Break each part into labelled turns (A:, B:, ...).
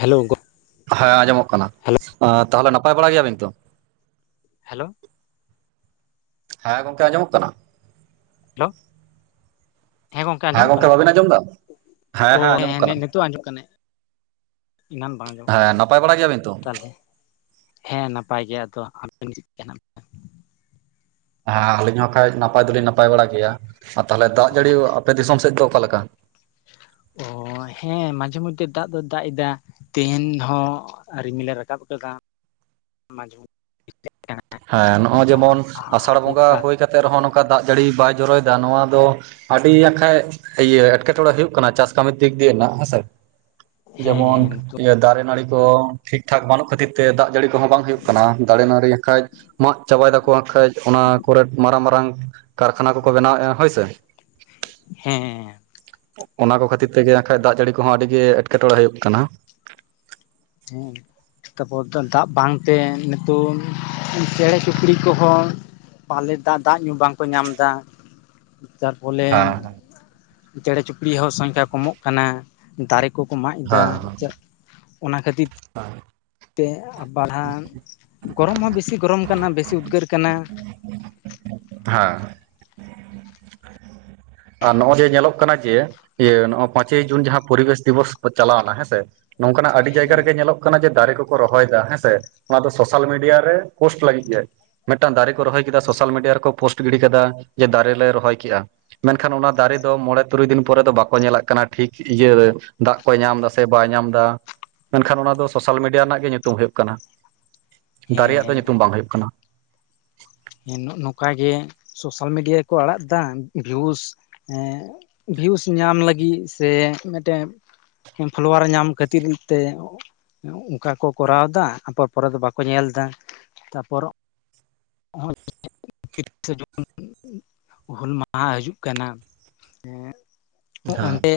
A: Hello ᱜᱚ
B: ᱦᱮᱸ ᱟᱸᱡᱚᱢᱚᱜ ᱠᱟᱱᱟ
A: ᱦᱮᱞᱳ
B: ᱛᱟᱦᱚᱞᱮ ᱱᱟᱯᱟᱭ ᱵᱟᱲᱟ ᱜᱮᱭᱟ ᱵᱤᱱ ᱛᱚ᱾
A: ᱦᱮᱞᱳ?
B: ᱦᱮᱸ ᱜᱚᱝᱠᱮ ᱟᱸᱡᱚᱢᱚᱜ ᱠᱟᱱᱟ?
A: ᱦᱮᱞᱳ ᱦᱮᱸ ᱜᱚᱝᱠᱮ ᱟᱸᱡᱚᱢᱚᱜ ᱠᱟᱱᱟ
B: ᱵᱟᱵᱤᱱ ᱟᱸᱡᱚᱢ ᱮᱫᱟ ᱦᱮᱸ
A: ᱚ
B: ᱦᱮᱸ ᱟᱸᱡᱚᱢᱚᱜ ᱠᱟᱱᱟ
A: [unintelligible] ᱛᱳᱜ ᱟᱸᱡᱚᱢᱚᱜ ᱠᱟᱱᱮ ᱮᱱᱟᱱ ᱵᱟᱝ ᱟᱸᱡᱚᱢᱚᱜ ᱠᱟᱱ
B: ᱦᱮᱸ
A: ᱛᱟᱦᱮᱸᱜ
B: ᱱᱟᱯᱟᱭ ᱵᱟᱲᱟ ᱜᱮᱭᱟᱵᱤᱱ ᱛᱚ
A: ᱛᱟᱞᱦᱮ᱾ ᱦᱮᱸ ᱱᱟᱯᱟᱭ ᱜᱮ ᱟᱫᱚ [unintelligible]
B: ᱦᱟ ᱟᱹᱞᱤᱧ ᱦᱚᱸ ᱠᱷᱟᱡ ᱱᱟᱯᱟᱭ ᱫᱚᱞᱤᱧ ᱱᱟᱯᱟᱭ ᱵᱟᱲᱟ ᱜᱮᱭᱟ ᱟᱨ ᱛᱟᱦᱞᱮ ᱫᱟᱜᱽ ᱡᱟᱹᱲᱤ ᱟᱯᱮ ᱫᱤᱥᱚᱢ ᱥᱮᱜ ᱫᱚ ᱚᱠᱟ ᱞᱮᱠᱟ᱾
A: ᱚ ᱦᱮᱸ ᱢᱟᱡᱷᱮ ᱢᱚᱡᱽᱫᱷᱮ ᱫᱟᱜ ᱫᱚᱭ ᱫᱟᱜ ᱮᱫᱟ ᱛᱮᱦᱮᱱ ᱦᱚᱸ ᱨᱤᱢᱤᱞᱮ ᱨᱟᱠᱟᱵ ᱠᱟᱫᱟ [unintelligible]
B: ᱦᱮᱸ ᱱᱚᱜᱚᱭ ᱡᱮᱢᱚᱱ ᱟᱥᱟᱲ ᱵᱚᱸᱜᱟ
A: ᱦᱟᱞᱠᱟ
B: ᱦᱩᱭ ᱠᱟ ᱛᱮ ᱨᱮᱦᱚᱸ ᱱᱚᱝᱠᱟ ᱫᱟᱜᱽ ᱡᱟᱹᱲᱤ ᱵᱟᱭ ᱡᱚᱨᱚᱭᱫᱟ ᱱᱚᱣᱟ ᱫᱚ ᱟᱹᱰᱤ ᱟᱸᱠᱷᱟᱡ ᱤᱭᱟᱹ ᱮᱴᱠᱮ ᱴᱚᱬᱮ ᱦᱩᱭᱩᱜ ᱠᱟᱱᱟ ᱪᱟᱥ ᱠᱟᱹᱢᱤ ᱫᱤᱠ ᱫᱤᱭᱮ ᱱᱟᱜᱽ ᱦᱮᱸᱥᱮ
A: ᱦᱮᱸ
B: ᱡᱮᱢᱚᱱ
A: ᱱᱤᱛᱚᱜ
B: ᱤᱭᱟᱹ ᱫᱟᱨᱮ ᱱᱟᱹᱲᱤ ᱠᱚ ᱴᱷᱤᱠ ᱴᱷᱟᱠ ᱵᱟᱹᱱᱩᱜ ᱠᱷᱟᱹᱛᱤᱨ ᱛᱮ ᱫᱟᱜ ᱡᱟᱹᱲᱤ ᱠᱚᱦᱚᱸ ᱵᱟᱝ ᱦᱩᱭᱩᱜ ᱠᱟᱱᱟ ᱫᱟᱨᱮ ᱱᱟᱹᱲᱤ ᱮᱠᱷᱟᱱᱡ ᱢᱟᱜ ᱪᱟᱵᱟ [unintelligible] ᱠᱷᱟᱡ ᱚᱱᱟ ᱠᱚᱨᱮ ᱢᱟᱨᱟᱝ ᱢᱟᱨᱟᱝ ᱠᱟᱨ ᱠᱷᱟᱱᱟ ᱠᱚᱠᱚ ᱵᱮᱱᱟᱣᱮᱜ-ᱟ ᱦᱚᱭᱥᱮ᱾
A: ᱦᱮᱸ ᱦᱮᱸ
B: ᱚᱱᱟ ᱠᱚ ᱠᱷᱟᱹᱛᱤᱨ ᱛᱮᱜᱮ ᱠᱷᱟᱡ ᱫᱟᱜᱽ ᱡᱟᱹᱲᱤ ᱠᱚᱦᱚᱸ ᱟᱹᱰᱤ ᱜᱮ ᱮᱴᱠᱮ ᱴᱚᱬᱮ ᱦᱩᱭᱩᱜ ᱠᱟᱱᱟ ᱾
A: ᱦᱮᱸ ᱾ ᱛᱟᱨᱯᱚᱨ ᱛᱚ ᱫᱟᱜᱽ ᱵᱟᱝᱛᱮ ᱱᱤᱛᱩᱱ ᱪᱮᱬᱮ ᱪᱩᱯᱲᱤ ᱠᱚᱦᱚᱸ ᱯᱟᱞᱮᱫ ᱫᱟ ᱫᱟᱜᱽ ᱧᱩ ᱵᱟᱝᱠᱚ ᱧᱟᱢ ᱫᱟ ᱾ ᱪᱟᱨᱯᱚᱞᱮᱱ
B: ᱦᱮᱸ
A: ᱪᱮᱬᱮ ᱪᱩᱯᱲᱤ ᱦᱚᱸ ᱥᱚᱸᱠᱷᱟᱭᱟ ᱠᱚᱢᱚᱜ ᱠᱟᱱᱟ ᱫᱟᱨᱮ ᱠᱚᱠᱚ ᱢᱟᱜ ᱮᱫᱟ ᱾
B: ᱦᱮᱸ
A: ᱪᱟᱹᱜ ᱚᱱᱟ ᱠᱷᱟᱹᱛᱤᱨ
B: [unintelligible]
A: ᱛᱮ [unintelligible] ᱜᱚᱨᱚᱢ ᱦᱚᱸ ᱵᱮᱥᱤ ᱜᱚᱨᱚᱢ ᱠᱟᱱᱟ ᱵᱮᱥᱤ ᱩᱫᱽᱜᱟᱹᱨ ᱠᱟᱱᱟ ᱾
B: [inaudible] ᱫᱷᱟ ᱾ ᱟᱨ ᱱᱚᱜ ᱡᱮ ᱧᱮᱞᱚᱜ ᱠᱟᱱᱟ ᱡᱮ ᱤᱭᱟᱹ ᱱᱚᱜ ᱚᱸ ᱯᱟᱸᱪᱮᱭ ᱡᱩᱱ ᱡᱟᱦᱟᱸ ᱯᱚᱨᱤᱵᱮᱥ ᱫᱤᱵᱚᱥ ᱪᱟᱞᱟᱣᱱᱟ ᱦᱮᱸᱥᱮ ᱱᱚᱝᱠᱟᱱᱟᱜ ᱟᱹᱰᱤ ᱡᱟᱭᱜᱟ
A: ᱦᱮᱸ
B: ᱨᱮᱜᱮ ᱧᱮᱞᱚᱜ ᱠᱟᱱᱟ ᱡᱮ ᱫᱟᱨᱮ ᱠᱚᱠᱚ ᱨᱚᱦᱚᱭ ᱫᱟ ᱦᱮᱸᱥᱮ ᱚᱱᱟ ᱫᱚ ᱥᱳᱥᱟᱞ ᱢᱤᱰᱤᱭᱟ ᱨᱮ ᱯᱳᱥᱴ ᱞᱟᱹᱜᱤᱜ ᱜᱮ ᱾ ᱢᱮᱴᱟᱝ ᱫᱟᱨᱮ ᱠᱚ ᱨᱚᱦᱚᱭ ᱠᱮᱫᱟ ᱥᱳᱥᱟᱞ ᱢᱤᱰᱤᱭᱟ ᱨᱮᱠᱚ ᱯᱳᱥᱴ ᱜᱤᱲᱤ ᱠᱟᱫᱟ ᱡᱮ ᱫᱟᱨᱮ ᱞᱮ ᱨᱚᱦᱚᱭ ᱠᱮᱜ-ᱟ ᱾ ᱢᱮᱱᱠᱷᱟᱱ ᱚᱱᱟ ᱫᱟᱨᱮ ᱫᱚ ᱢᱚᱬᱮ ᱛᱩᱨᱩᱭ ᱫᱤᱱ ᱯᱚᱨᱮ ᱫᱚ ᱵᱟᱠᱚ ᱧᱮᱞᱟᱜ ᱠᱟᱱᱟ ᱴᱷᱤᱠ ᱤᱭᱟᱹ ᱫᱟᱜᱽ ᱠᱚᱭ ᱧᱟᱢ ᱫᱟ ᱥᱮ ᱵᱟᱭ ᱧᱟᱢ ᱫᱟ᱾ ᱢᱮᱱᱠᱷᱟᱱ ᱚᱱᱟ ᱫᱚ ᱥᱳᱥᱟᱞ ᱢᱤᱰᱤᱭᱟ ᱨᱮᱱᱟᱜ ᱜᱮ ᱧᱩᱛᱩᱢ ᱦᱩᱭᱩᱜ ᱠᱟᱱᱟ ᱫᱟᱨᱮ ᱭᱟᱜ ᱫᱚ
A: ᱦᱮᱸ
B: ᱧᱩᱛᱩᱢ ᱵᱟᱝ ᱦᱩᱭᱩᱜ ᱠᱟᱱᱟ ᱾
A: ᱦᱮᱸ ᱱᱚᱜ-ᱱᱚᱝᱠᱟᱜᱮ ᱥᱳᱥᱟᱞ ᱢᱤᱰᱤᱭᱟ ᱠᱚ ᱟᱲᱟᱜ ᱫᱟ ᱵᱷᱤᱭᱩᱥ ᱮᱸ ᱵᱷᱤᱭᱩᱥ ᱧᱟᱢ ᱞᱟᱹᱜᱤᱜ ᱥᱮ ᱢᱮᱴᱮ ᱯᱷᱚᱞᱳᱣᱟᱨ ᱧᱟᱢ ᱠᱷᱟᱹᱛᱤᱨ ᱛᱮ ᱚᱝᱠᱟ ᱠᱚ ᱠᱚᱨᱟᱣ ᱫᱟ ᱯᱚᱨᱮ ᱫᱚ ᱵᱟᱠᱚ ᱧᱮᱞ ᱫᱟ ᱛᱟᱯᱚᱨ [unintelligible] ᱦᱩᱞ ᱢᱟᱦᱟ ᱦᱟᱹᱡᱩᱜ ᱠᱟᱱᱟ᱾
B: ᱦᱮᱸ
A: ᱚᱱᱛᱮ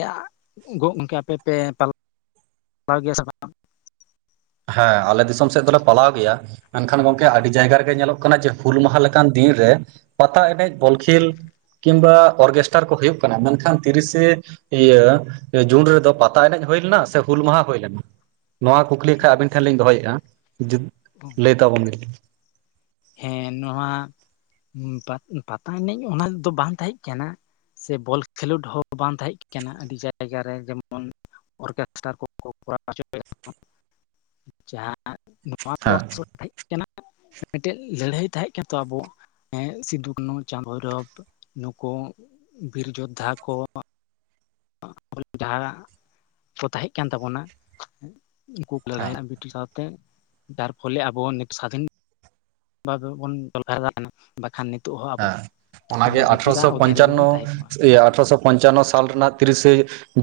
A: ᱜᱚᱝᱠᱮ ᱟᱯᱮ ᱯᱮ [unintelligible] ᱜᱮᱭᱟ ᱥᱮ ᱵᱟᱝ ᱾
B: ᱦᱮᱸ ᱟᱞᱮ ᱫᱤᱥᱚᱢ ᱥᱮᱫ ᱫᱚᱞᱮ ᱯᱟᱞᱟᱣ ᱜᱮᱭᱟ ᱾ ᱢᱮᱱᱠᱷᱟᱱ ᱜᱚᱝᱠᱮ ᱟᱹᱰᱤ ᱡᱟᱭᱜᱟ ᱨᱮᱜᱮ ᱧᱮᱞᱚᱜ ᱠᱟᱱᱟ ᱡᱮ ᱦᱩᱞ ᱢᱟᱦᱟ ᱞᱮᱠᱟᱱ ᱫᱤᱱ ᱨᱮ ᱯᱟᱛᱟ ᱮᱱᱮᱡ ᱵᱚᱞ ᱠᱷᱮᱞ ᱠᱤᱢᱵᱟ ᱚᱨᱜᱮᱥᱴᱟᱨ ᱠᱚ ᱦᱩᱭᱩᱜ ᱠᱟᱱᱟ ᱢᱮᱱᱠᱷᱟᱱ ᱛᱤᱨᱤᱥᱮ ᱤᱭᱟᱹ ᱡᱩᱱ ᱨᱮᱫᱚ ᱯᱟᱛᱟ ᱮᱱᱮᱡ ᱦᱩᱭ ᱞᱮᱱᱟ ᱥᱮ ᱦᱩᱞ ᱢᱟᱦᱟ ᱦᱩᱭ ᱞᱮᱱᱟ ᱱᱚᱣᱟ ᱠᱩ ᱠᱞᱤ ᱠᱷᱟᱜ ᱟᱵᱤᱱ ᱴᱷᱮᱱ ᱞᱤᱧ ᱫᱚᱦᱚᱭᱮᱜ-ᱟ ᱡᱩᱫ
A: ᱵᱟᱝ
B: ᱞᱟᱹᱭ ᱛᱟᱵᱚᱱ ᱵᱤᱱ ᱾
A: ᱦᱮᱸ ᱱᱚᱣᱟ ᱯᱟᱛᱟ ᱮᱱᱮᱡ ᱚᱱᱟ ᱫᱚ ᱵᱟᱝ ᱛᱟᱦᱮᱸᱜ ᱠᱟᱱᱟ᱾ ᱥᱮ ᱵᱚᱞ ᱠᱷᱮᱞᱳᱰ ᱦᱚᱸ ᱵᱟᱝ ᱛᱟᱦᱮᱸ ᱠᱟᱱᱟ ᱟᱹᱰᱤ ᱡᱟᱭᱜᱟ ᱨᱮ ᱡᱮᱢᱚᱱᱼᱼ ᱚᱨᱠᱮᱥᱴᱟᱨ ᱠᱚᱠᱚ ᱠᱚᱨᱟᱣ ᱦᱚᱪᱚ ᱭᱮᱫᱟ ᱠᱚ
B: ᱦᱮᱸ
A: ᱡᱟᱦᱟᱸᱼᱼ [inaudible] ᱢᱤᱴᱮᱡ ᱞᱟᱹᱲᱦᱟᱹᱭ ᱛᱟᱦᱮᱸᱜ ᱠᱟᱱᱟ ᱛᱚ ᱟᱵᱚ ᱥᱤᱫᱩ ᱠᱱᱩ ᱪᱟᱸᱫ ᱵᱷᱳᱭ ᱨᱚᱵᱽ᱾ ᱱᱩᱠᱩ ᱵᱤᱨ ᱡᱳᱫᱽᱫᱷᱟ ᱠᱚ᱾ [unintelligible] ᱡᱟᱦᱟᱸ ᱠᱚ ᱛᱟᱦᱮᱸᱜ ᱠᱟᱱ ᱛᱟᱵᱚᱱᱟ ᱩᱱᱠᱩ ᱠᱚ
B: ᱦᱮᱸ
A: ᱞᱟᱹᱲᱦᱟᱹᱭᱼᱼ ᱥᱟᱶᱛᱮ ᱡᱟᱨ ᱯᱷᱚᱞᱮ ᱟᱵᱚ ᱱᱤᱛ ᱥᱟᱫᱷᱤᱱᱼᱼ [inaudible] ᱵᱟᱠᱷᱟᱱ ᱱᱤᱛᱚᱜ ᱦᱚᱸᱼᱼ
B: ᱦᱮᱸ ᱚᱱᱟᱜᱮ ᱟᱴᱷᱨᱚᱥᱚ
A: ᱵᱚᱱ
B: ᱯᱚᱧᱪᱟᱱᱚ
A: ᱛᱟᱦᱮᱸ ᱠᱚᱜᱼᱟ
B: ᱟᱴᱷᱨᱚᱥᱚ ᱯᱚᱧᱪᱟᱱᱚ ᱥᱟᱞ ᱨᱮᱱᱟᱜ ᱛᱤᱨᱤᱥᱮᱼᱼ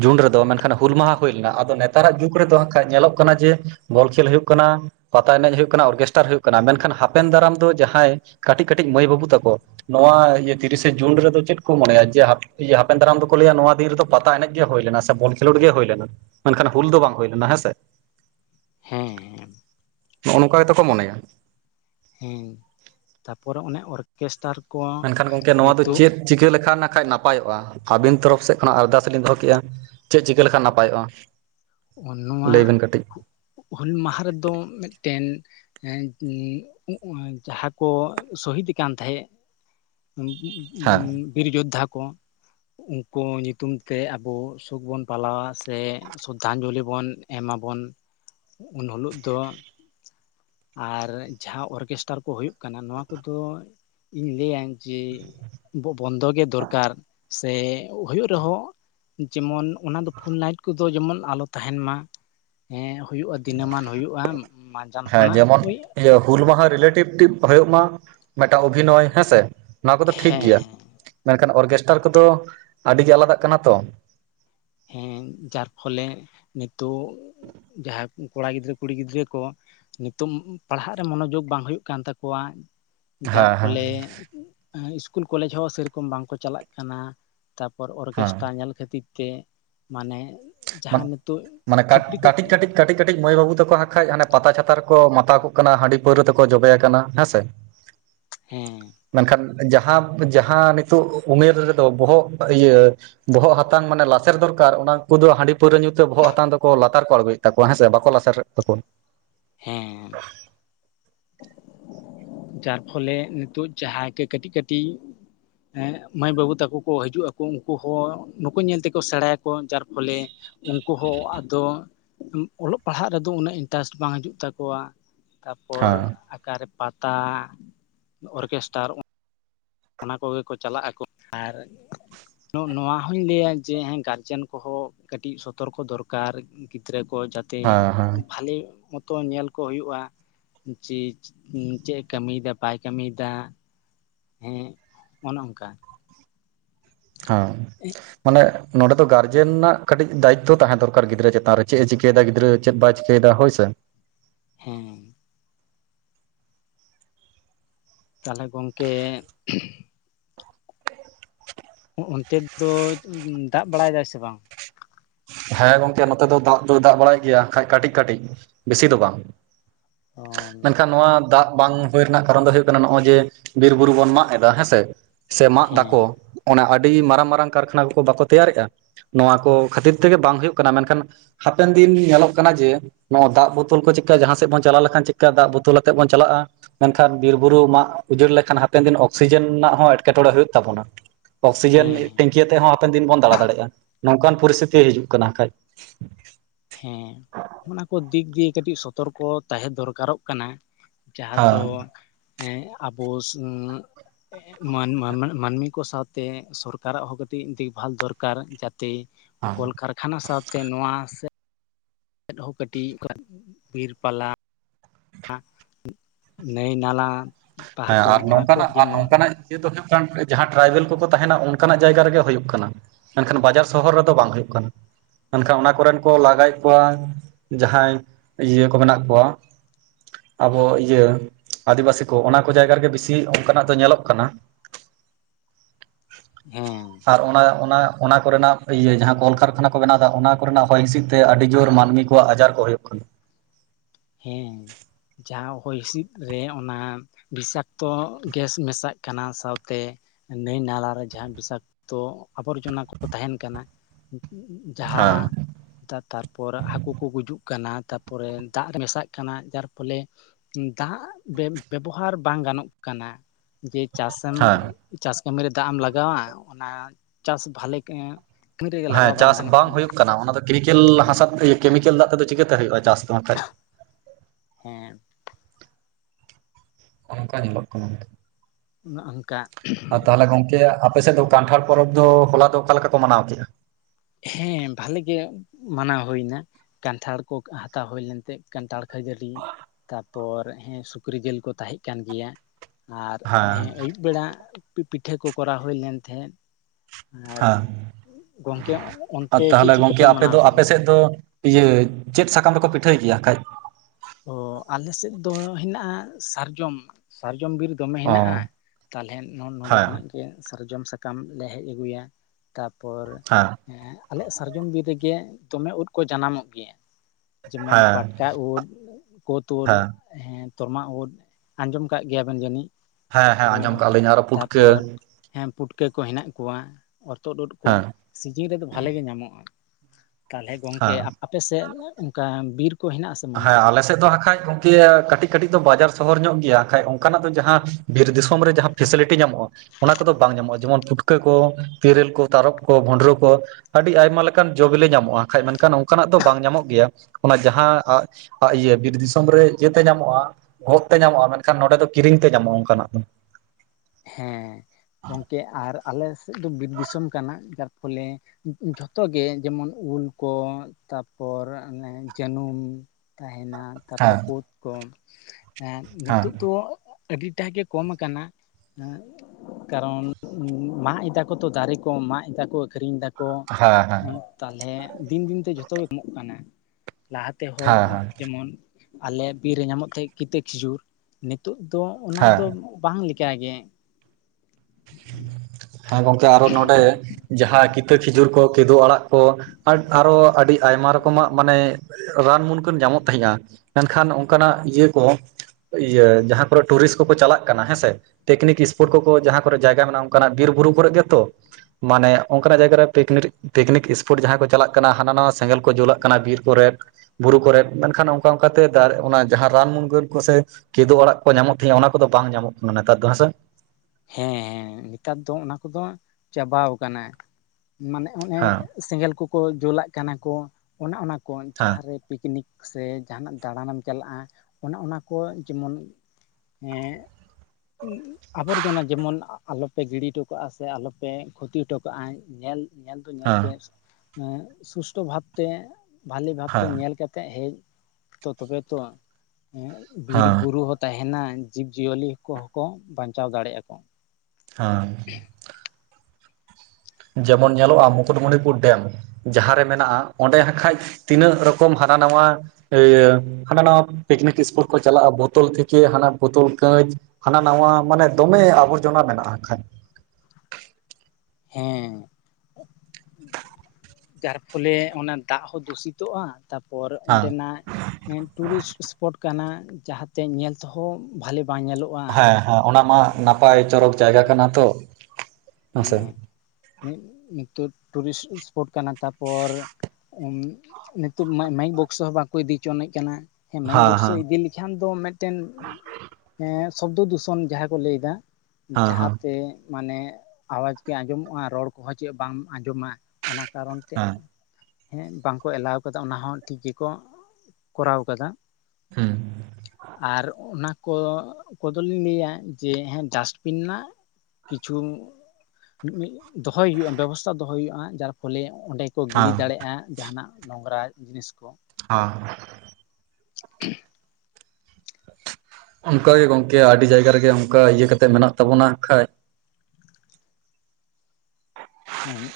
B: ᱡᱩᱱ ᱨᱮᱫᱚ ᱢᱮᱱᱠᱷᱟᱱ ᱦᱩᱞ ᱢᱟᱦᱟ ᱦᱩᱭ ᱞᱮᱱᱟ ᱟᱫᱚ ᱱᱮᱛᱟᱨ ᱟᱜ ᱡᱩᱜᱽ ᱨᱮᱫᱚ ᱦᱟᱡᱠᱷᱟᱱ ᱧᱮᱞᱚᱜ ᱠᱟᱱᱟ ᱡᱮ ᱵᱚᱞ ᱠᱷᱮᱞ ᱦᱩᱭᱩᱜ ᱠᱟᱱᱟ᱾ ᱯᱟᱛᱟ ᱮᱱᱮᱡ ᱦᱩᱭᱩᱜ ᱠᱟᱱᱟ ᱚᱨᱜᱮᱥᱴᱟᱨ ᱦᱩᱭᱩᱜ ᱠᱟᱱᱟ ᱢᱮᱱᱠᱷᱟᱱ ᱦᱟᱯᱮᱱ ᱫᱟᱨᱟᱢ ᱫᱚ ᱡᱟᱦᱟᱸᱭ ᱠᱟᱹᱴᱤᱡ ᱠᱟᱹᱴᱤᱡ ᱢᱟᱹᱭ ᱵᱟᱹᱵᱩ ᱛᱟᱠᱚᱼᱼ ᱱᱚᱣᱟ ᱤᱭᱟᱹ ᱛᱤᱨᱤᱥᱮ ᱡᱩᱱ ᱨᱮᱫᱚ ᱪᱮᱫ ᱠᱚ ᱢᱚᱱᱮ ᱭᱟ ᱡᱮ ᱦᱟᱯᱮᱱ ᱫᱟᱨᱟᱢ ᱫᱚᱠᱚ ᱞᱟᱹᱭᱟ ᱱᱚᱣᱟ ᱫᱤᱱ ᱨᱮᱫᱚᱼᱼ ᱯᱟᱛᱟ ᱮᱱᱮᱡ ᱜᱮ ᱦᱩᱭ ᱞᱮᱱᱟ ᱥᱮ ᱵᱚᱞ ᱠᱷᱮᱞᱳᱰ ᱜᱮ ᱦᱩᱭ ᱞᱮᱱᱟ ᱢᱮᱱᱠᱷᱟᱱ ᱦᱩᱞ ᱫᱚ ᱵᱟᱝ ᱦᱩᱭ ᱞᱮᱱᱟ ᱦᱮᱸ ᱥᱮ᱾
A: ᱦᱮᱸᱻ
B: ᱱᱚᱝᱚᱭ ᱱᱚᱝᱠᱟ ᱜᱮᱛᱚ ᱠᱚ ᱢᱚᱱᱮᱭᱟ᱾
A: ᱦᱩᱸ ᱛᱟᱯᱚᱨ ᱚᱱᱮ ᱚᱨᱜᱮᱥᱴᱟᱨ ᱠᱚ
B: ᱢᱮᱱᱠᱷᱟᱱ ᱜᱚᱢᱠᱮ ᱱᱚᱣᱟ ᱫᱚ
A: ᱱᱤᱛᱚᱜᱼᱼ
B: ᱪᱮᱫ ᱪᱤᱠᱟᱹ ᱞᱮᱠᱷᱟᱱ ᱱᱟᱠᱷᱟᱡ ᱱᱟᱯᱟᱭᱚᱜᱼᱟ ᱟᱹᱵᱤᱱ ᱛᱚᱨᱚᱵ ᱥᱮᱫ ᱠᱷᱚᱱᱟᱜ ᱟᱨᱫᱟᱥ ᱞᱤᱧ ᱫᱚᱦᱚ ᱠᱮᱫᱮᱜᱼᱟ᱾ ᱪᱮᱫ ᱪᱤᱠᱟᱹ ᱞᱮᱠᱷᱟᱱ ᱱᱟᱯᱟᱭᱚᱜᱼᱟ?
A: ᱱᱚᱣᱟ
B: ᱞᱟᱹᱭ ᱵᱤᱱ ᱠᱟᱹᱴᱤᱡ
A: ᱦᱩᱞ ᱢᱟᱦᱟ ᱨᱮᱫᱚ ᱢᱤᱫᱴᱮᱱᱼᱼ ᱦᱮᱸ ᱡᱟᱦᱟᱸ ᱠᱚ ᱥᱚᱦᱤᱫ ᱠᱟᱱ ᱛᱟᱦᱮᱸᱫᱼᱼ ᱩᱱ ᱠᱩ
B: ᱦᱮᱸ
A: ᱵᱤᱨ ᱡᱳᱫᱽᱫᱷᱟ ᱠᱚ᱾ ᱩᱱᱠᱩ ᱧᱩᱛᱩᱢ ᱛᱮ ᱟᱵᱚ ᱥᱩᱠ ᱵᱚᱱ ᱯᱟᱞᱟᱣᱟ ᱥᱮ ᱼᱼ ᱛᱷᱟᱱ ᱡᱚᱞᱤ ᱵᱚᱱ ᱮᱢᱟ ᱵᱚᱱ ᱩᱱ ᱦᱤᱞᱳᱜ ᱫᱚᱼᱼ ᱟᱨ ᱡᱟᱦᱟ ᱚᱨᱜᱮᱥᱴᱟᱨ ᱠᱚ ᱦᱩᱭᱩᱜ ᱠᱟᱱᱟ ᱱᱚᱣᱟ ᱠᱚᱫᱚᱼᱼ ᱤᱧ ᱞᱮᱭᱟ ᱡᱮ ᱵᱚᱱᱫᱚ ᱜᱮ ᱫᱚᱨᱠᱟᱨ ᱥᱮ ᱦᱩᱭᱩᱜ ᱨᱮᱦᱚᱸ ᱡᱮᱢᱚᱱᱼᱼ ᱚᱱᱟ ᱫᱚ ᱯᱷᱩᱞ ᱱᱟᱭᱤᱴ ᱠᱚᱫᱚ ᱡᱮᱢᱚᱱ ᱟᱞᱚ ᱛᱟᱦᱮᱱ ᱢᱟ ᱦᱮᱼᱼ ᱦᱩᱭᱩᱜᱼᱟ ᱫᱤᱱᱟᱹᱢᱟᱱ ᱦᱩᱭᱩᱜᱼᱟ ᱢᱟᱸᱡᱟᱱ
B: ᱦᱮᱸ
A: ᱠᱷᱚᱱᱟᱜᱼᱼ
B: ᱡᱮᱢᱚᱱ ᱤᱭᱟᱹ ᱦᱩᱞ ᱢᱟᱦᱟ ᱨᱤᱞᱮᱴᱤᱵ ᱦᱳᱭᱳᱜ ᱢᱟ ᱢᱤᱫᱴᱟᱝ ᱚᱵᱷᱤᱱᱚᱭ ᱦᱮᱸᱥᱮ? ᱱᱚᱣᱟ ᱠᱚᱫᱚ ᱴᱷᱤᱠ ᱜᱮᱭᱟ
A: ᱦᱮᱸ
B: ᱢᱮᱱᱠᱷᱟᱱ ᱚᱨᱜᱮᱥᱴᱟᱨ ᱠᱚᱫᱚ ᱟᱹᱰᱤ ᱜᱮ ᱟᱞᱟᱫᱟᱜ ᱠᱟᱱᱟ ᱛᱚ ᱾
A: ᱦᱮᱸ ᱡᱟᱨ ᱯᱷᱚᱞᱮ ᱱᱤᱛᱚᱜ ᱡᱟᱦᱟᱸ ᱠᱚᱲᱟ ᱜᱤᱫᱽᱨᱟᱹ ᱠᱩᱲᱤ ᱜᱤᱫᱽᱨᱟᱹ ᱠᱚᱼᱼ ᱱᱤᱛᱚᱜ ᱯᱟᱲᱦᱟᱜ ᱨᱮ ᱢᱚᱱᱚᱡᱳᱜᱽ ᱵᱟᱝ ᱦᱩᱭᱩᱜ ᱠᱟᱱ ᱛᱟᱠᱚᱣᱟ᱾ ᱡᱟᱨ
B: ᱦᱮᱸ ᱦᱮᱸ
A: ᱯᱷᱚᱞᱮ ᱤᱥᱠᱩᱞ ᱠᱚᱞᱮᱡᱽ ᱦᱚᱸ ᱥᱮ ᱨᱚᱠᱚᱢ ᱵᱟᱝᱠᱚ ᱪᱟᱞᱟᱜ ᱠᱟᱱᱟ᱾ ᱛᱟᱯᱚᱨ
B: ᱦᱮᱸ
A: ᱚᱨᱜᱮᱥᱴᱨᱟᱨ ᱧᱮᱞ ᱠᱷᱟᱹᱛᱤᱨ ᱛᱮ ᱢᱟᱱᱮᱼᱼ ᱡᱟᱦᱟᱸ ᱱᱤᱛᱚᱜ
B: ᱢᱟᱱᱮ
A: ᱪᱷᱟᱹᱯᱲᱤ ᱠᱚ
B: ᱠᱟᱹᱴᱤᱡ ᱠᱟᱹᱴᱤᱡ ᱠᱟᱹᱴᱤᱡ ᱠᱟᱹᱴᱤᱡ ᱢᱟᱹᱭ ᱵᱟᱹᱵᱩ ᱛᱟᱠᱚ ᱦᱟᱡᱠᱷᱟᱱ ᱦᱟᱱᱮ ᱯᱟᱛᱟ ᱪᱷᱟᱛᱟ ᱨᱮᱠᱚ ᱢᱟᱛᱟᱣ ᱠᱚᱜ ᱠᱟᱱᱟ ᱦᱟᱹᱰᱤ ᱯᱟᱹᱣᱨᱟᱹ ᱛᱮᱠᱚ ᱡᱚᱵᱮ ᱟᱠᱟᱱᱟ ᱦᱮᱸ ᱥᱮ᱾
A: ᱦᱩᱸ
B: ᱢᱮᱱᱠᱷᱟᱱ ᱡᱟᱦᱟᱸ ᱡᱟᱦᱟᱸ ᱱᱤᱛᱚᱜ ᱩᱢᱮᱨ ᱨᱮᱫᱚ ᱵᱚᱦᱚᱜ ᱤᱭᱟᱹᱼᱼ ᱵᱚᱦᱚᱜ ᱦᱟᱛᱟᱝ ᱢᱟᱱᱮ ᱞᱟᱥᱮᱨ ᱫᱚᱨᱠᱟᱨ ᱚᱱᱟᱠᱩ ᱫᱚ ᱦᱟᱺᱰᱤᱼᱼ ᱯᱩᱭᱨᱳ ᱧᱩ ᱛᱮ ᱵᱚᱦᱚᱜ ᱦᱟᱛᱟᱝ ᱫᱚ ᱞᱟᱛᱟᱨ ᱠᱚ ᱟᱜᱩ ᱮᱫ ᱛᱟᱠᱚᱣᱟ ᱦᱮᱸ ᱥᱮ ᱵᱟᱠᱚ ᱞᱟᱥᱮᱨ ᱮᱫ ᱛᱟᱠᱚᱣᱟ᱾
A: ᱦᱮᱸ ᱡᱟᱨ ᱯᱷᱚᱞᱮ ᱱᱤᱛᱳᱜ ᱡᱟᱦᱟᱸᱭ ᱜᱮ ᱠᱟᱹᱴᱤᱡ ᱠᱟᱹᱴᱤᱡᱼᱼ ᱦᱮᱜ ᱢᱟᱹᱭ ᱵᱟᱹᱵᱩ ᱛᱟᱠᱚ ᱠᱚ ᱦᱤᱡᱩᱜ ᱟᱠᱚ ᱩᱱᱠᱩ ᱦᱚᱸ ᱱᱩᱠᱩ ᱧᱮᱞ ᱛᱮᱠᱚ ᱥᱮᱬᱟᱭᱟᱠᱚ ᱡᱟᱨ ᱯᱷᱚᱞᱮᱼᱼ ᱩᱱᱠᱩ ᱦᱚᱸ ᱟᱫᱚ ᱚᱞᱚᱜ ᱯᱟᱲᱦᱟᱜ ᱨᱮᱫᱚ ᱩᱱᱟᱹᱜ ᱤᱱᱴᱟᱨᱮᱥᱴ ᱵᱟᱝ ᱦᱤᱡᱩᱜ ᱛᱟᱠᱚᱣᱼᱟ᱾ ᱛᱟ ᱯᱚᱨ
B: ᱦᱮᱸ
A: ᱚᱠᱟᱨᱮ ᱯᱟᱛᱟ ᱚᱨᱜᱮᱥᱴᱟᱨᱼᱼ ᱚᱱᱟ ᱠᱚᱜᱮ ᱠᱚ ᱪᱟᱞᱟᱜ ᱟᱠᱚ ᱟᱨᱼᱼ ᱱᱚᱣᱟ ᱦᱚᱧ ᱞᱮᱹᱭᱟ ᱡᱮ ᱦᱮᱸ ᱜᱟᱨᱡᱮᱱ ᱠᱚᱦᱚᱸ ᱠᱟᱹᱴᱤᱡ ᱥᱚᱛᱚᱨᱠᱚ ᱫᱚᱨᱠᱟᱨ᱾ ᱥᱚᱨᱠᱟᱨ ᱜᱤᱫᱽᱨᱟᱹ ᱠᱚ ᱡᱟᱛᱮ
B: ᱦᱮᱸ ᱦᱮᱸ
A: ᱵᱷᱟᱞᱤ ᱢᱚᱛᱚ ᱧᱮᱞᱼᱼ ᱠᱚ ᱦᱩᱭᱩᱜᱼᱟ, ᱡᱮᱪ ᱩᱢ ᱪᱮᱜ ᱮ ᱠᱟᱹᱢᱤᱭ ᱫᱟ ᱵᱟᱭ ᱠᱟᱹᱢᱤᱭ ᱫᱟ᱾ ᱦᱮᱸ, ᱚᱱᱚ ᱚᱝᱠᱟ᱾
B: ᱦᱚ᱾
A: [unintelligible]
B: ᱢᱟᱱᱮ ᱱᱚᱸᱰᱮ ᱫᱚ ᱜᱟᱨᱡᱮᱱ ᱱᱟᱜ ᱠᱟᱹᱴᱤᱡ ᱫᱟᱭᱤᱛᱛᱚ ᱛᱟᱦᱮᱸ ᱫᱚᱨᱠᱟᱨ ᱜᱤᱫᱽᱨᱟᱹ ᱪᱮᱛᱟᱱ ᱨᱮ, ᱪᱮᱜ ᱮ ᱪᱤᱠᱟᱹᱭ ᱫᱟ ᱜᱤᱫᱽᱨᱟᱹ? ᱪᱮᱫ ᱵᱟᱭ ᱪᱤᱠᱟᱹᱭ ᱮᱫᱟ, ᱦᱳᱭ ᱥᱮ᱾
A: ᱦᱮᱸ᱾ ᱛᱟᱦᱚᱞᱮ ᱜᱚᱝᱠᱮ ᱚ-ᱚᱱᱛᱮ ᱫᱚ ᱫᱟᱜ ᱵᱟᱲᱟᱭ ᱫᱟᱭ ᱥᱮ ᱵᱟᱝ?
B: ᱦᱮᱸ ᱜᱚᱝᱠᱮ, ᱱᱚᱛᱮ ᱫᱚ ᱫᱟᱜ ᱫᱚ ᱫᱟᱜ ᱵᱟᱲᱟᱭ ᱜᱮᱭᱟ, ᱠᱷᱟᱡ ᱠᱟᱴᱤᱡ ᱠᱟᱴᱤᱡ, ᱵᱮᱥᱤ ᱫᱚ ᱵᱟᱝ᱾ ᱢᱮᱱᱠᱷᱟᱱ ᱱᱚᱣᱟ ᱫᱟᱜ ᱵᱟᱝ ᱦᱳᱭ ᱨᱮᱱᱟᱜ ᱠᱟᱨᱚᱱ ᱫᱚ ᱦᱳᱭᱳᱜ ᱠᱟᱱᱟ, ᱱᱚᱜᱼᱚᱭ ᱡᱮ ᱵᱤᱨᱼᱵᱩᱨᱩ ᱵᱚᱱ ᱢᱟᱜ ᱮᱫᱟ ᱦᱮᱸᱥᱮ ᱥᱮ ᱢᱟᱜ ᱫᱟᱠᱚ᱾
A: ᱦᱮᱸ
B: ᱚᱱᱟ ᱟᱹᱰᱤ ᱢᱟᱨᱟᱝ ᱢᱟᱨᱟᱝ ᱠᱟᱨᱠᱷᱟᱱᱟ ᱠᱚᱠᱚ ᱵᱟᱠᱚ ᱛᱮᱭᱟᱨᱮᱜᱼᱟ, ᱱᱚᱣᱟ ᱠᱚ ᱠᱷᱟᱹᱛᱤᱨ ᱛᱮᱜᱮ ᱵᱟᱝ ᱦᱩᱭᱩᱜ ᱠᱟᱱᱟ ᱢᱮᱱᱠᱷᱟᱱ ᱦᱟᱯᱮᱱ ᱫᱤᱱ ᱧᱮᱞᱚᱜ ᱠᱟᱱᱟ ᱡᱮ, ᱱᱚᱣᱟ ᱫᱟᱜ ᱵᱳᱛᱳᱞ ᱠᱚ ᱪᱤᱜᱠᱟ ᱡᱟᱦᱟᱸ ᱥᱮᱜ ᱵᱚᱱ ᱪᱟᱞᱟᱣ ᱞᱮᱠᱷᱟᱱ ᱪᱤᱜᱠᱟ ᱫᱟᱜ ᱵᱳᱛᱳᱞ ᱟᱛᱮᱜ ᱵᱚᱱ ᱪᱟᱞᱟᱜᱼᱟ᱾ ᱢᱮᱱᱠᱷᱟᱱ ᱵᱤᱨᱼᱵᱩᱨᱩ ᱢᱟᱜ ᱩᱡᱟᱹᱲ ᱞᱮᱠᱷᱟᱱ ᱦᱟᱯᱮᱱ ᱫᱤᱱ ᱚᱠᱥᱤᱡᱮᱱ ᱮᱱᱟᱜ ᱦᱚᱸ ᱮᱴᱠᱮᱼᱴᱚᱬᱮ ᱦᱩᱭᱩᱜ ᱛᱟᱵᱚᱱᱟ᱾ ᱚᱠᱥᱤᱡᱮᱱ
A: ᱦᱮᱸ
B: ᱴᱮᱝᱠᱤᱭᱟᱛᱮᱜ ᱦᱚᱸ ᱦᱟᱯᱮᱱ ᱫᱤᱱ ᱵᱚᱱ ᱫᱟᱬᱟ ᱫᱟᱲᱮᱭᱟᱜᱼᱟ, ᱱᱚᱝᱠᱟᱱ ᱯᱚᱨᱤᱥᱛᱤᱛᱤ ᱦᱤᱡᱩᱜ ᱠᱟᱱᱟ ᱠᱷᱟᱡ᱾
A: ᱦᱮᱸ, ᱚᱱᱟ ᱠᱚ ᱫᱤᱠ ᱫᱤᱭᱮ ᱠᱟᱹᱴᱤᱡ ᱥᱚᱛᱚᱨᱠᱚ ᱛᱟᱦᱮᱸ ᱫᱚᱨᱠᱟᱨᱚᱜ ᱠᱟᱱᱟ᱾ ᱡᱟᱦᱟᱸ ᱫᱚ
B: ᱦᱮᱸ
A: ᱮᱸ ᱟᱵᱚ ᱥᱩᱼᱟᱸᱜ ᱢᱟᱱ ᱢᱟᱱᱮ ᱢᱟᱹᱱᱢᱤ ᱠᱚ ᱥᱟᱶᱛᱮ ᱥᱚᱨᱠᱟᱨᱟᱜ ᱦᱚᱸ ᱠᱟᱹᱴᱤᱡ ᱫᱮᱠᱷᱵᱷᱟᱞ ᱫᱚᱨᱠᱟᱨ, ᱡᱟᱛᱮ
B: ᱦᱮᱸ
A: ᱠᱚᱞ ᱠᱟᱨᱠᱷᱟᱱᱟ ᱥᱟᱶᱛᱮ ᱱᱚᱣᱟ ᱥᱟᱹ ᱮᱫ ᱦᱚ ᱠᱟᱹᱴᱤᱡ [unintelligible] ᱵᱤᱨ ᱯᱟᱞᱟ ᱟ ᱱᱟᱹᱭᱼᱱᱟᱞᱟ,
B: ᱦᱮᱸ ᱟᱨ ᱱᱚᱝᱠᱟᱱᱟᱜ ᱟᱨ ᱱᱚᱝᱠᱟᱱᱟᱜ ᱪᱮ ᱫᱚ ᱦᱟᱸᱜ ᱚᱱ ᱡᱟᱦᱟᱸ ᱴᱨᱟᱭᱵᱮᱞ ᱠᱚᱠᱚ ᱛᱟᱦᱮᱱᱟ ᱚᱱᱠᱟᱱᱟᱜ ᱡᱟᱭᱜᱟ ᱨᱮᱜᱮ ᱦᱤᱭᱤᱜ ᱠᱟᱱᱟ᱾ ᱢᱮᱱᱠᱷᱟᱱ ᱵᱟᱡᱟᱨ ᱥᱚᱦᱚᱨ ᱨᱮᱫᱚ ᱵᱟᱝ ᱦᱩᱭᱩᱜ ᱠᱟᱱᱟ᱾ ᱢᱮᱱᱠᱷᱟᱱ ᱚᱱᱟ ᱠᱚᱨᱮᱱ ᱠᱚ ᱞᱟᱜᱟᱭᱮᱜ ᱠᱚᱣᱟ ᱡᱟᱦᱟᱸᱭ ᱤᱭᱟᱹ ᱠᱚ ᱢᱮᱱᱟᱜ ᱠᱚᱣᱟ᱾ ᱟᱵᱚ ᱤᱭᱟᱹ ᱟᱹᱫᱤᱵᱟᱹᱥᱤ ᱠᱚ, ᱚᱱᱟ ᱠᱚ ᱡᱟᱭᱜᱟ ᱨᱮᱜᱮ ᱵᱮᱥᱤ ᱚᱱᱠᱟᱱᱟᱜ ᱫᱚ ᱧᱮᱞᱚᱜ ᱠᱟᱱᱟ᱾
A: ᱦᱮᱸ᱾
B: ᱟᱨ ᱚᱱᱟ ᱚᱱᱟ ᱚᱱᱟ ᱠᱚᱨᱮᱱᱟᱜ ᱤᱭᱟᱹ ᱡᱟᱦᱟᱸ ᱠᱚᱞ ᱠᱟᱨᱠᱷᱟᱱᱟ ᱠᱚ ᱵᱮᱱᱟᱣ ᱫᱟ, ᱚᱱᱟ ᱠᱚᱨᱮᱱᱟᱜ ᱦᱚᱭ ᱦᱤᱸᱥᱤᱫ ᱛᱮ ᱟᱹᱰᱤ ᱡᱳᱨ ᱢᱟᱹᱱᱢᱤ ᱠᱚᱣᱟᱜ ᱟᱡᱟᱨ ᱠᱚ ᱦᱳᱭᱳᱜ ᱠᱟᱱᱟ᱾
A: ᱦᱮᱸ, ᱡᱟᱦᱟᱸ ᱦᱚᱭ ᱦᱤᱸᱥᱤᱫ ᱨᱮ ᱚᱱᱟ ᱵᱤᱥᱟᱠᱛᱚ ᱜᱮᱥ ᱢᱮᱥᱟᱜ ᱠᱟᱱᱟ, ᱥᱟᱶᱛᱮ ᱱᱟᱹᱭᱼᱱᱟᱞᱟ ᱨᱮ ᱡᱟᱦᱟᱸ ᱵᱤᱥᱟᱠᱛᱚ ᱟᱵᱚᱨᱡᱚᱱᱟ ᱠᱚ ᱛᱟᱦᱮᱱ ᱠᱟᱱᱟ᱾ ᱡᱟᱦᱟᱸ
B: ᱦᱮᱸ
A: ᱛᱟ-ᱛᱟᱨᱯᱚᱨ ᱦᱟᱹᱠᱩ ᱠᱚ ᱜᱩᱡᱩᱜ ᱠᱟᱱᱟ ᱛᱟᱯᱚᱨᱮ ᱛᱟᱜ ᱨᱮ ᱢᱮᱥᱟᱜ ᱠᱟᱱᱟ, ᱡᱟᱨᱯᱷᱚᱞᱮ ᱩᱸ ᱫᱟᱜ ᱵᱮ-ᱵᱮᱵᱚᱦᱟᱨ ᱵᱟᱝ ᱜᱟᱱᱚᱜ ᱠᱟᱱᱟ᱾ ᱡᱮ ᱪᱟᱥᱮᱢ
B: ᱦᱮᱸ
A: ᱪᱟᱥ ᱠᱟᱹᱢᱤ ᱨᱮ ᱫᱟᱜ ᱮᱢ ᱞᱟᱜᱟᱣᱟ ᱚᱱᱟ ᱪᱟᱥ ᱵᱷᱟᱞᱮ ᱮᱸᱜ
B: ᱦᱮᱸ, ᱪᱟᱥ ᱵᱟᱝ ᱦᱳᱭᱳᱜ ᱠᱟᱱᱟ ᱚᱱᱟ ᱫᱚ ᱠᱮᱨᱤᱠᱮᱞ ᱦᱟᱥᱟᱛ ᱟᱹᱭᱟᱹ ᱠᱮᱢᱤᱠᱮᱞ ᱫᱟᱜ ᱛᱮᱫᱚ ᱪᱤᱠᱟ ᱛᱮ ᱦᱳᱭᱳᱜᱼᱟ ᱪᱟᱥ ᱫᱚ ᱦᱟᱸᱜᱼᱠᱷᱟᱡ?
A: ᱦᱮᱸ᱾
B: ᱚᱱᱠᱟ ᱧᱮᱞᱚᱜ ᱠᱟᱱᱟ᱾
A: ᱚᱱᱟᱜ ᱦᱩᱝᱠᱟ
B: ᱟ ᱛᱟᱦᱚᱞᱮ ᱜᱚᱝᱠᱮ, ᱟᱯᱮᱥᱮᱫ ᱫᱚ ᱠᱟᱱᱴᱷᱟᱲ ᱯᱚᱨᱚᱵᱽ ᱫᱚ ᱦᱚᱞᱟ ᱫᱚ ᱚᱠᱟ ᱞᱮᱠᱟ ᱠᱚ ᱢᱟᱱᱟᱣ ᱠᱮᱜᱼᱟ?
A: ᱦᱮᱸ, ᱵᱷᱟᱞᱮ ᱜᱮ ᱢᱟᱱᱟᱣ ᱦᱳᱭᱱᱟ᱾ ᱠᱟᱱᱴᱷᱟᱲ ᱠᱚᱠ ᱦᱟᱛᱟᱣ ᱦᱳᱭ ᱞᱮᱱᱛᱮ ᱠᱟᱱᱴᱷᱟᱲ, ᱠᱷᱟᱹᱡᱟᱹᱲᱤ ᱛᱟᱯᱚᱨ ᱦᱮᱸ ᱥᱩᱠᱨᱤ ᱡᱤᱞ ᱠᱚ ᱛᱟᱦᱮᱸᱜ ᱠᱟᱱ ᱜᱮᱭᱟ᱾ ᱟᱨ ᱦᱮᱸ ᱟᱹᱭᱩᱵ ᱵᱮᱲᱟ ᱯᱤ-ᱯᱤᱴᱷᱟᱹ ᱠᱚ ᱠᱚᱨᱟᱣ ᱦᱳᱭ ᱞᱮᱱ ᱛᱟᱦᱮᱸ᱾ ᱟᱨ ᱜᱚᱝ
B: ᱟ ᱛᱟᱦᱟᱞᱮ ᱜᱚᱝᱠᱮ ᱟᱯᱮ ᱫᱚ ᱟᱯᱮ ᱥᱮᱜ ᱫᱚ ᱤᱭᱟᱹ ᱪᱮᱫ ᱥᱟᱠᱟᱢ ᱨᱮᱠᱚ ᱯᱤᱴᱷᱟᱹᱭ ᱜᱮᱭᱟ ᱠᱷᱟᱡ?
A: ᱚ ᱟᱞᱮ ᱥᱮᱡ ᱫᱚ ᱦᱮᱱᱟᱜᱼᱟ, ᱥᱟᱨᱡᱚᱢ ᱥᱟᱨᱡᱚᱢ ᱵᱩᱨᱩᱵ᱾ ᱫᱚᱢᱮ
B: ᱚ
A: ᱦᱮᱱᱟᱜᱼᱟ ᱛᱟᱦᱚᱞᱮ ᱱᱚᱰᱮ
B: ᱦᱮᱸ
A: ᱠᱷᱚᱱᱟᱜ ᱜᱮ ᱥᱟᱨᱡᱚᱢ ᱥᱟᱠᱟᱢ ᱞᱮ ᱦᱮᱡ ᱟᱹᱜᱩᱭᱟ᱾ ᱛᱟᱨᱯᱚᱨ
B: ᱦᱮᱸ
A: ᱟᱞᱮᱭᱟᱜ ᱥᱟᱨᱡᱚᱢ ᱵᱤᱨ ᱨᱮᱜᱮ ᱫᱚᱢᱮ ᱩᱫ ᱠᱚ ᱡᱟᱱᱟᱢᱚᱜ ᱜᱮᱭᱟ᱾ ᱡᱮᱢᱚᱱ
B: ᱦᱮᱸ
A: ᱯᱟᱴᱠᱟ ᱩᱞ
B: ᱦᱮᱸ
A: ᱠᱳᱛᱩᱨ,
B: ᱦᱮᱸ
A: ᱦᱮᱸ ᱛᱚᱨᱢᱟᱞ ᱩᱫ ᱟᱸᱡᱚᱢ ᱠᱟᱜ ᱜᱮᱭᱟᱵᱤᱱ ᱡᱟᱹᱱᱤᱡ᱾
B: ᱦᱮᱸ ᱦᱮᱸ
A: ᱦᱳᱭ
B: ᱟᱸᱡᱚᱢ ᱠᱟᱜᱼᱟ ᱞᱤᱧ ᱟᱨᱚ ᱯᱩᱴᱠᱟᱹ
A: ᱛᱟᱯᱚᱨ ᱦᱮᱸ ᱯᱩᱴᱠᱟᱹ ᱠᱚ ᱦᱮᱱᱟᱜ ᱠᱚᱣᱟ ᱚᱨ-ᱛᱩᱫ ᱩᱫ ᱠᱚ
B: ᱦᱮᱸ
A: ᱥᱤᱡᱤᱱ ᱨᱮᱫᱚ ᱵᱷᱟᱞᱮᱜ ᱜᱮ ᱧᱟᱢᱚᱜᱼᱟ᱾ ᱛᱟᱦᱚᱞᱮ ᱜᱚᱝᱠᱮ
B: ᱦᱮᱸ
A: ᱟᱯᱮᱥᱮᱫ ᱚᱱᱠᱟ ᱵᱤᱨ ᱠᱚ ᱦᱮᱱᱟᱜ ᱟᱥᱮ
B: ᱦᱮᱸ
A: ᱵᱟᱹᱱᱩᱜᱼᱟ
B: ᱟᱞᱮᱥᱮᱫ ᱫᱚ ᱦᱟᱠᱷᱟᱡ ᱜᱚᱢᱠᱮ ᱠᱟᱹᱴᱤᱡ ᱠᱟᱹᱴᱤᱡ ᱫᱚ ᱵᱟᱡᱟᱨ ᱥᱚᱦᱚᱨ ᱧᱚᱜ ᱜᱮᱭᱟ ᱠᱷᱟᱡ ᱚᱱᱠᱟᱱᱟᱜ ᱫᱚ ᱡᱟᱦᱟᱸ ᱵᱤᱨ ᱫᱤᱥᱚᱢ ᱨᱮ ᱡᱟᱦᱟᱸ ᱯᱷᱮᱥᱮᱞᱤᱴᱤ ᱧᱟᱢᱚᱜᱼᱟ ᱚᱱᱟ ᱠᱚᱫᱚ ᱵᱟᱝ ᱧᱟᱢᱚᱜᱼᱟ᱾ ᱡᱮᱢᱚᱱ ᱯᱩᱴᱠᱟᱹ ᱠᱚ ᱛᱮᱨᱮᱞ ᱠᱚ ᱛᱟᱨᱚᱵ ᱠᱚ ᱵᱷᱩᱸᱰᱨᱟᱹ ᱠᱚ᱾ ᱟᱹᱰᱤ ᱟᱭᱢᱟ ᱞᱮᱠᱟᱱ ᱡᱚᱵᱮᱞᱮ ᱧᱟᱢᱚᱜᱼᱟ ᱠᱷᱟᱡ ᱢᱮᱱᱠᱷᱟᱱ ᱚᱱᱠᱟᱱᱟᱜ ᱫᱚ ᱵᱟᱝ ᱧᱟᱢᱚᱜ ᱜᱮᱭᱟ, ᱚᱱᱟ ᱡᱟᱦᱟᱸ ᱤᱭᱟᱹ ᱵᱤᱨ ᱫᱤᱥᱚᱢ ᱨᱮ ᱡᱮᱛᱮ ᱧᱟᱢᱚᱜᱼᱟ᱾ ᱜᱚᱜ ᱛᱮ ᱧᱟᱢᱚᱜᱼᱟ ᱢᱮᱱᱠᱷᱟᱱ ᱱᱚᱰᱮ ᱫᱚ ᱠᱤᱨᱤᱧ ᱛᱮ ᱧᱟᱢᱚᱜᱼᱟ ᱚᱱᱠᱟᱱᱟᱜ ᱫᱚ᱾
A: ᱦᱮᱸ ᱜᱚᱢᱠᱮ ᱟᱨ ᱟᱞᱮ ᱥᱮᱫ ᱫᱚ ᱵᱤᱨ ᱫᱤᱥᱚᱢ ᱠᱟᱱᱟ ᱡᱟᱨ ᱯᱷᱚᱞᱮ ᱡᱷᱚᱛᱚ ᱜᱮ ᱡᱮᱢᱚᱱ ᱩᱞ ᱠᱚ ᱛᱟᱯᱚᱨ ᱡᱟᱹᱱᱩᱢ ᱛᱟᱦᱮᱱᱟ᱾ ᱛᱟᱯᱚᱨ
B: ᱦᱮᱸ
A: ᱠᱚᱳᱫ ᱠᱚ
B: ᱦᱮᱸ
A: ᱱᱤᱛᱳ ᱫᱚ ᱟᱹᱰᱤᱴᱟ ᱜᱮ ᱠᱚᱢ ᱟᱠᱟᱱᱟ᱾ ᱦᱮᱸ ᱠᱟᱨᱚᱱ ᱢᱟᱜ ᱮᱫᱟ ᱠᱚ ᱛᱚ ᱫᱟᱨᱮ ᱠᱚ ᱢᱟᱜ ᱮᱫᱟ ᱠᱚ ᱟᱹᱠᱷᱨᱤᱧ ᱮᱫᱟ ᱠᱚ᱾
B: ᱦᱮᱸ ᱦᱮᱸ
A: ᱛᱟᱞᱦᱮ ᱫᱤᱱ ᱫᱤᱱ ᱛᱮ ᱡᱚᱛᱚ ᱜᱮ ᱠᱚᱢᱚᱜ ᱠᱟᱱᱟ᱾ ᱞᱟᱦᱟᱛᱮ ᱛᱮ ᱦᱚᱸ
B: ᱦᱮᱸ
A: ᱡᱮᱢᱚᱱ ᱟᱞᱮᱭᱟᱜ ᱵᱤᱨ ᱨᱮ ᱧᱟᱢᱚᱜ ᱛᱟᱦᱮᱸᱜ ᱠᱤᱛᱟᱹ ᱠᱷᱤᱡᱩᱨ, ᱱᱤᱛᱚᱜ ᱫᱚ ᱚᱱᱟ
B: ᱦᱮᱸ
A: ᱫᱚ ᱵᱟᱝ ᱞᱮᱠᱟᱜᱮ᱾
B: ᱦᱮᱸ ᱜᱚᱝᱠᱮ ᱟᱨᱦᱚᱸ ᱱᱚᱸᱰᱮ ᱡᱟᱦᱟᱸ ᱠᱤᱛᱟᱹ ᱠᱷᱤᱡᱩᱨ ᱠᱚ ᱠᱤᱫᱩᱜ ᱟᱲᱟᱜ ᱠᱚ ᱟᱨᱚ ᱟᱹᱰᱤ ᱟᱭᱢᱟ ᱨᱚᱠᱚᱢᱟᱜ ᱢᱟᱱᱮ ᱨᱟᱱ ᱢᱩᱱᱜᱟᱹᱱ ᱧᱟᱢᱚᱜ ᱛᱟᱦᱮᱼᱟ, ᱢᱮᱱᱠᱷᱟᱱ ᱚᱱᱠᱟᱱᱟᱜ ᱤᱭᱟᱹ ᱠᱚ ᱤᱭᱟᱹ ᱡᱟᱦᱟᱸ ᱠᱚᱨᱮ ᱴᱩᱨᱤᱥᱴ ᱠᱚ ᱠᱚ ᱪᱟᱞᱟᱜ ᱠᱟᱱᱟ ᱦᱮᱸᱥᱮ ᱯᱤᱠᱱᱤᱠ ᱥᱯᱚᱴ ᱠᱚ ᱠᱚ ᱡᱟᱦᱟᱸ ᱠᱚᱨᱮ ᱡᱟᱭᱜᱟ ᱢᱮᱱᱟᱜᱼᱟ ᱚᱱᱠᱟᱱᱟᱜ ᱵᱤᱨ ᱵᱩᱨᱩ ᱠᱚᱨᱮ ᱜᱮᱛᱚ ᱢᱟᱱᱮ ᱚᱱᱠᱟᱱᱟᱜ ᱡᱟᱭᱜᱟ ᱨᱮ ᱯᱤᱠᱱᱤᱠ ᱯᱤᱠᱱᱤᱠ ᱥᱯᱚᱴ ᱡᱟᱦᱟᱸᱭ ᱠᱚ ᱪᱟᱞᱟᱜ ᱠᱟᱱᱟ ᱦᱟᱱᱟ ᱱᱟᱣᱟ ᱥᱮᱸᱜᱮᱞ ᱠᱚ ᱡᱩᱞᱟᱜ ᱠᱟᱱᱟ ᱵᱤᱨ ᱠᱚᱨᱮᱜ, ᱵᱩᱨᱩ ᱠᱚᱨᱮᱫ ᱢᱮᱱᱠᱷᱟᱱ ᱚᱱᱠᱟ ᱚᱱᱠᱟᱛᱮ ᱟᱨ ᱚᱱᱟ ᱡᱟᱦᱟᱸ ᱨᱟᱱ ᱢᱩᱨᱜᱟᱹᱱ ᱠᱚᱥᱮ ᱠᱤᱫᱩᱜ ᱟᱲᱟᱜ ᱠᱚ ᱧᱟᱢᱚᱜ ᱛᱟᱦᱮᱸᱜ ᱚᱱᱟ ᱠᱚᱫᱚ ᱵᱟᱝ ᱧᱟᱢᱚᱜ ᱠᱟᱱᱟ ᱱᱮᱛᱟᱨ ᱫᱚ ᱦᱮᱸᱥᱮ᱾
A: ᱦᱮᱸ ᱦᱮᱸ ᱱᱮᱛᱟᱨ ᱫᱚ ᱚᱱᱟ ᱠᱚᱫᱚ ᱪᱟᱵᱟᱣ ᱠᱟᱱᱟ, ᱢᱟᱱᱮ ᱚᱱᱮ
B: ᱦᱮᱸ
A: ᱥᱮᱸᱜᱮᱞ ᱠᱚᱠᱚ ᱡᱩᱞᱟᱜ ᱠᱟᱱᱟ ᱠᱚ ᱚᱱᱮ ᱚᱱᱟ ᱠᱚ
B: ᱦᱮᱸ
A: ᱡᱟᱦᱟᱸ ᱨᱮ ᱯᱤᱠᱱᱤᱠ ᱥᱮ ᱡᱟᱦᱟᱱᱟᱜ ᱫᱟᱬᱟᱱᱮᱢ ᱪᱟᱞᱟᱜᱼᱟ ᱚᱱᱮ ᱚᱱᱟ ᱠᱚ ᱡᱮᱢᱚᱱ [unintelligible] ᱡᱮᱢᱚᱱ ᱟᱞᱚᱯᱮ ᱜᱤᱰᱤ ᱦᱚᱴᱚ ᱠᱟᱜᱼᱟ ᱥᱮ ᱟᱞᱚᱯᱮ ᱠᱷᱚᱛᱤ ᱦᱚᱴᱚ ᱠᱟᱜᱼᱟ, ᱧᱮᱞ ᱧᱮᱞ ᱫᱚ ᱧᱮᱞ
B: ᱦᱮᱸ
A: ᱯᱮ ᱥᱩᱥᱴᱷ ᱵᱷᱟᱵᱽ ᱛᱮ᱾ ᱵᱷᱟᱞᱮ ᱵᱷᱟᱵᱽ ᱛᱮ
B: ᱦᱮᱸ
A: ᱧᱮᱞ ᱠᱟᱛᱮᱜ ᱦᱮᱡ ᱛᱚ ᱛᱚᱵᱮ ᱛᱚ ᱵᱤᱨ
B: ᱦᱮᱸ
A: ᱵᱩᱨᱩ ᱦᱚᱸ ᱛᱟᱦᱮᱱᱟ ᱡᱤᱵᱽᱡᱤᱭᱟᱹᱞᱤ ᱠᱚᱦᱚᱸ ᱠᱚ ᱵᱟᱧᱪᱟᱣ ᱫᱟᱲᱮᱭᱟᱜ ᱟᱠᱚ᱾
B: ᱦᱮᱸ
A: [unintelligible]
B: ᱡᱮᱢᱚᱱ ᱧᱮᱞᱚᱜᱼᱟ ᱢᱩᱠᱩᱴᱢᱩᱱᱤ ᱯᱩᱨ ᱰᱮᱢ᱾ ᱡᱟᱦᱟᱸ ᱨᱮ ᱢᱮᱱᱟᱜᱼᱟ ᱚᱸᱰᱮ ᱦᱟᱸᱜ ᱠᱷᱟᱡ ᱛᱤᱱᱟᱹᱜ ᱨᱚᱠᱚᱢ ᱦᱟᱱᱟ ᱱᱟᱣᱟ ᱤᱭᱟᱹ ᱦᱟᱱᱟ ᱱᱟᱣᱟ ᱯᱤᱠᱱᱤᱠ ᱥᱯᱚᱴ ᱠᱚ ᱪᱟᱞᱟᱜᱼᱟ ᱵᱳᱛᱚᱞ ᱛᱷᱮᱠᱮ ᱦᱟᱱᱟ ᱵᱳᱛᱚᱞ ᱠᱟᱸᱪ ᱦᱟᱱᱟ ᱱᱟᱣᱟ ᱢᱟᱱᱮ ᱫᱚᱢᱮ ᱟᱵᱚᱨᱡᱚᱱᱟ ᱢᱮᱱᱟᱜᱼᱟ ᱠᱷᱟᱡ᱾
A: ᱦᱮᱸ ᱡᱟᱨ ᱯᱷᱚᱞᱮ ᱚᱱᱟ ᱫᱟᱜ ᱦᱚᱸ ᱫᱩᱥᱤᱛᱚᱜᱼᱟ᱾ ᱛᱟᱯᱚᱨ
B: ᱦᱮᱸ
A: ᱚᱸᱰᱮᱱᱟᱜ ᱴᱩᱨᱤᱥᱴ ᱥᱯᱚᱴ ᱠᱟᱱᱟ, ᱡᱟᱦᱟᱸ ᱛᱮ ᱧᱮᱞ ᱛᱮᱦᱚ ᱵᱷᱟᱞᱤ ᱵᱟᱝ ᱧᱮᱞᱚᱜᱼᱟ᱾
B: ᱦᱮᱸ ᱦᱮᱸ ᱚᱱᱟ ᱢᱟ ᱱᱟᱯᱟᱭ ᱪᱚᱨᱚᱠ ᱡᱟᱭᱜᱟ
A: ᱦᱮᱸ
B: ᱠᱟᱱᱟ ᱛᱚ᱾
A: ᱦᱮᱸ
B: ᱦᱮᱸᱥᱮ
A: ᱢᱤᱫ ᱱᱤᱛᱳᱜ ᱴᱩᱨᱤᱥᱴ ᱥᱯᱚᱴ ᱠᱟᱱᱟ ᱛᱟᱯᱚᱨ ᱩᱱ ᱱᱤᱛᱚᱜ ᱢᱟᱭᱤᱠ ᱵᱚᱠᱥᱚ ᱦᱚᱸ ᱵᱟᱠᱚ ᱤᱫᱤ ᱦᱚᱪᱚ ᱟᱱᱤᱡ ᱠᱟᱱᱟ ᱦᱮᱸ ᱢᱟᱭᱤᱠ ᱵᱚᱠᱥᱚ ᱤᱫᱤ [unintelligible] ᱫᱚ ᱢᱤᱫᱴᱮᱱ ᱥᱚᱵᱽᱫᱚ ᱫᱩᱥᱚᱱ ᱡᱟᱦᱟᱸ ᱠᱚ ᱞᱟᱹᱭ ᱫᱟ᱾
B: ᱦᱮᱸ
A: ᱡᱟᱦᱟᱸ
B: ᱦᱮᱸ
A: ᱛᱮ ᱢᱟᱱᱮ ᱟᱣᱟᱡᱽ ᱜᱮ ᱟᱸᱡᱚᱢᱚᱜᱼᱟ ᱨᱚᱲ ᱠᱚᱦᱚᱸ ᱪᱮᱫ ᱵᱟᱢ ᱟᱸᱡᱚᱢᱟ ᱚᱱᱟ ᱠᱟᱨᱚᱱ ᱛᱮᱼᱼ
B: ᱦᱮᱸ
A: ᱦᱮᱸ ᱵᱟᱝᱠᱚ ᱮᱞᱟᱣ ᱟᱠᱟᱫᱟ ᱚᱱᱟ ᱦᱚᱸ ᱴᱷᱤᱠ ᱜᱮᱠᱚ ᱠᱚᱨᱟᱣ ᱟᱠᱟᱫᱟ᱾
B: ᱦᱩᱸ
A: ᱟᱨ ᱚᱱᱟᱼᱼ ᱠᱚ ᱠᱚᱫᱚ ᱞᱤᱧ ᱞᱟᱹᱭᱟ ᱡᱮ ᱦᱮᱸ ᱰᱟᱥᱴᱵᱤᱱ ᱨᱮᱱᱟᱜ ᱠᱤᱪᱷᱩᱼᱼ ᱫᱚᱦᱚᱭ ᱦᱩᱭᱩᱜᱼᱟ, ᱵᱮᱵᱚᱥᱛᱷᱟ ᱫᱚᱦᱚᱭ ᱦᱩᱭᱩᱜᱼᱟ, ᱡᱟᱨ ᱯᱷᱚᱞᱮ ᱚᱸᱰᱮ ᱠᱚ ᱜᱤᱲᱤ
B: ᱦᱮᱸ
A: ᱫᱟᱲᱮᱭᱟᱜᱼᱟ ᱡᱟᱦᱟᱱᱟᱜ᱾ ᱱᱚᱝᱨᱟ ᱡᱤᱱᱤᱥ ᱠᱚ᱾
B: ᱦᱚᱸ᱾ ᱚᱱᱠᱟ ᱜᱮ ᱜᱚᱝᱠᱮ ᱟᱹᱰᱤ ᱡᱟᱭᱜᱟ ᱨᱮᱜᱮ ᱚᱱᱠᱟ ᱤᱭᱟᱹ ᱠᱟᱛᱮᱫ ᱢᱮᱱᱟᱜ ᱛᱟᱵᱚᱱᱟ ᱦᱟᱜ ᱠᱷᱟᱱ᱾
A: ᱦᱮᱸ᱾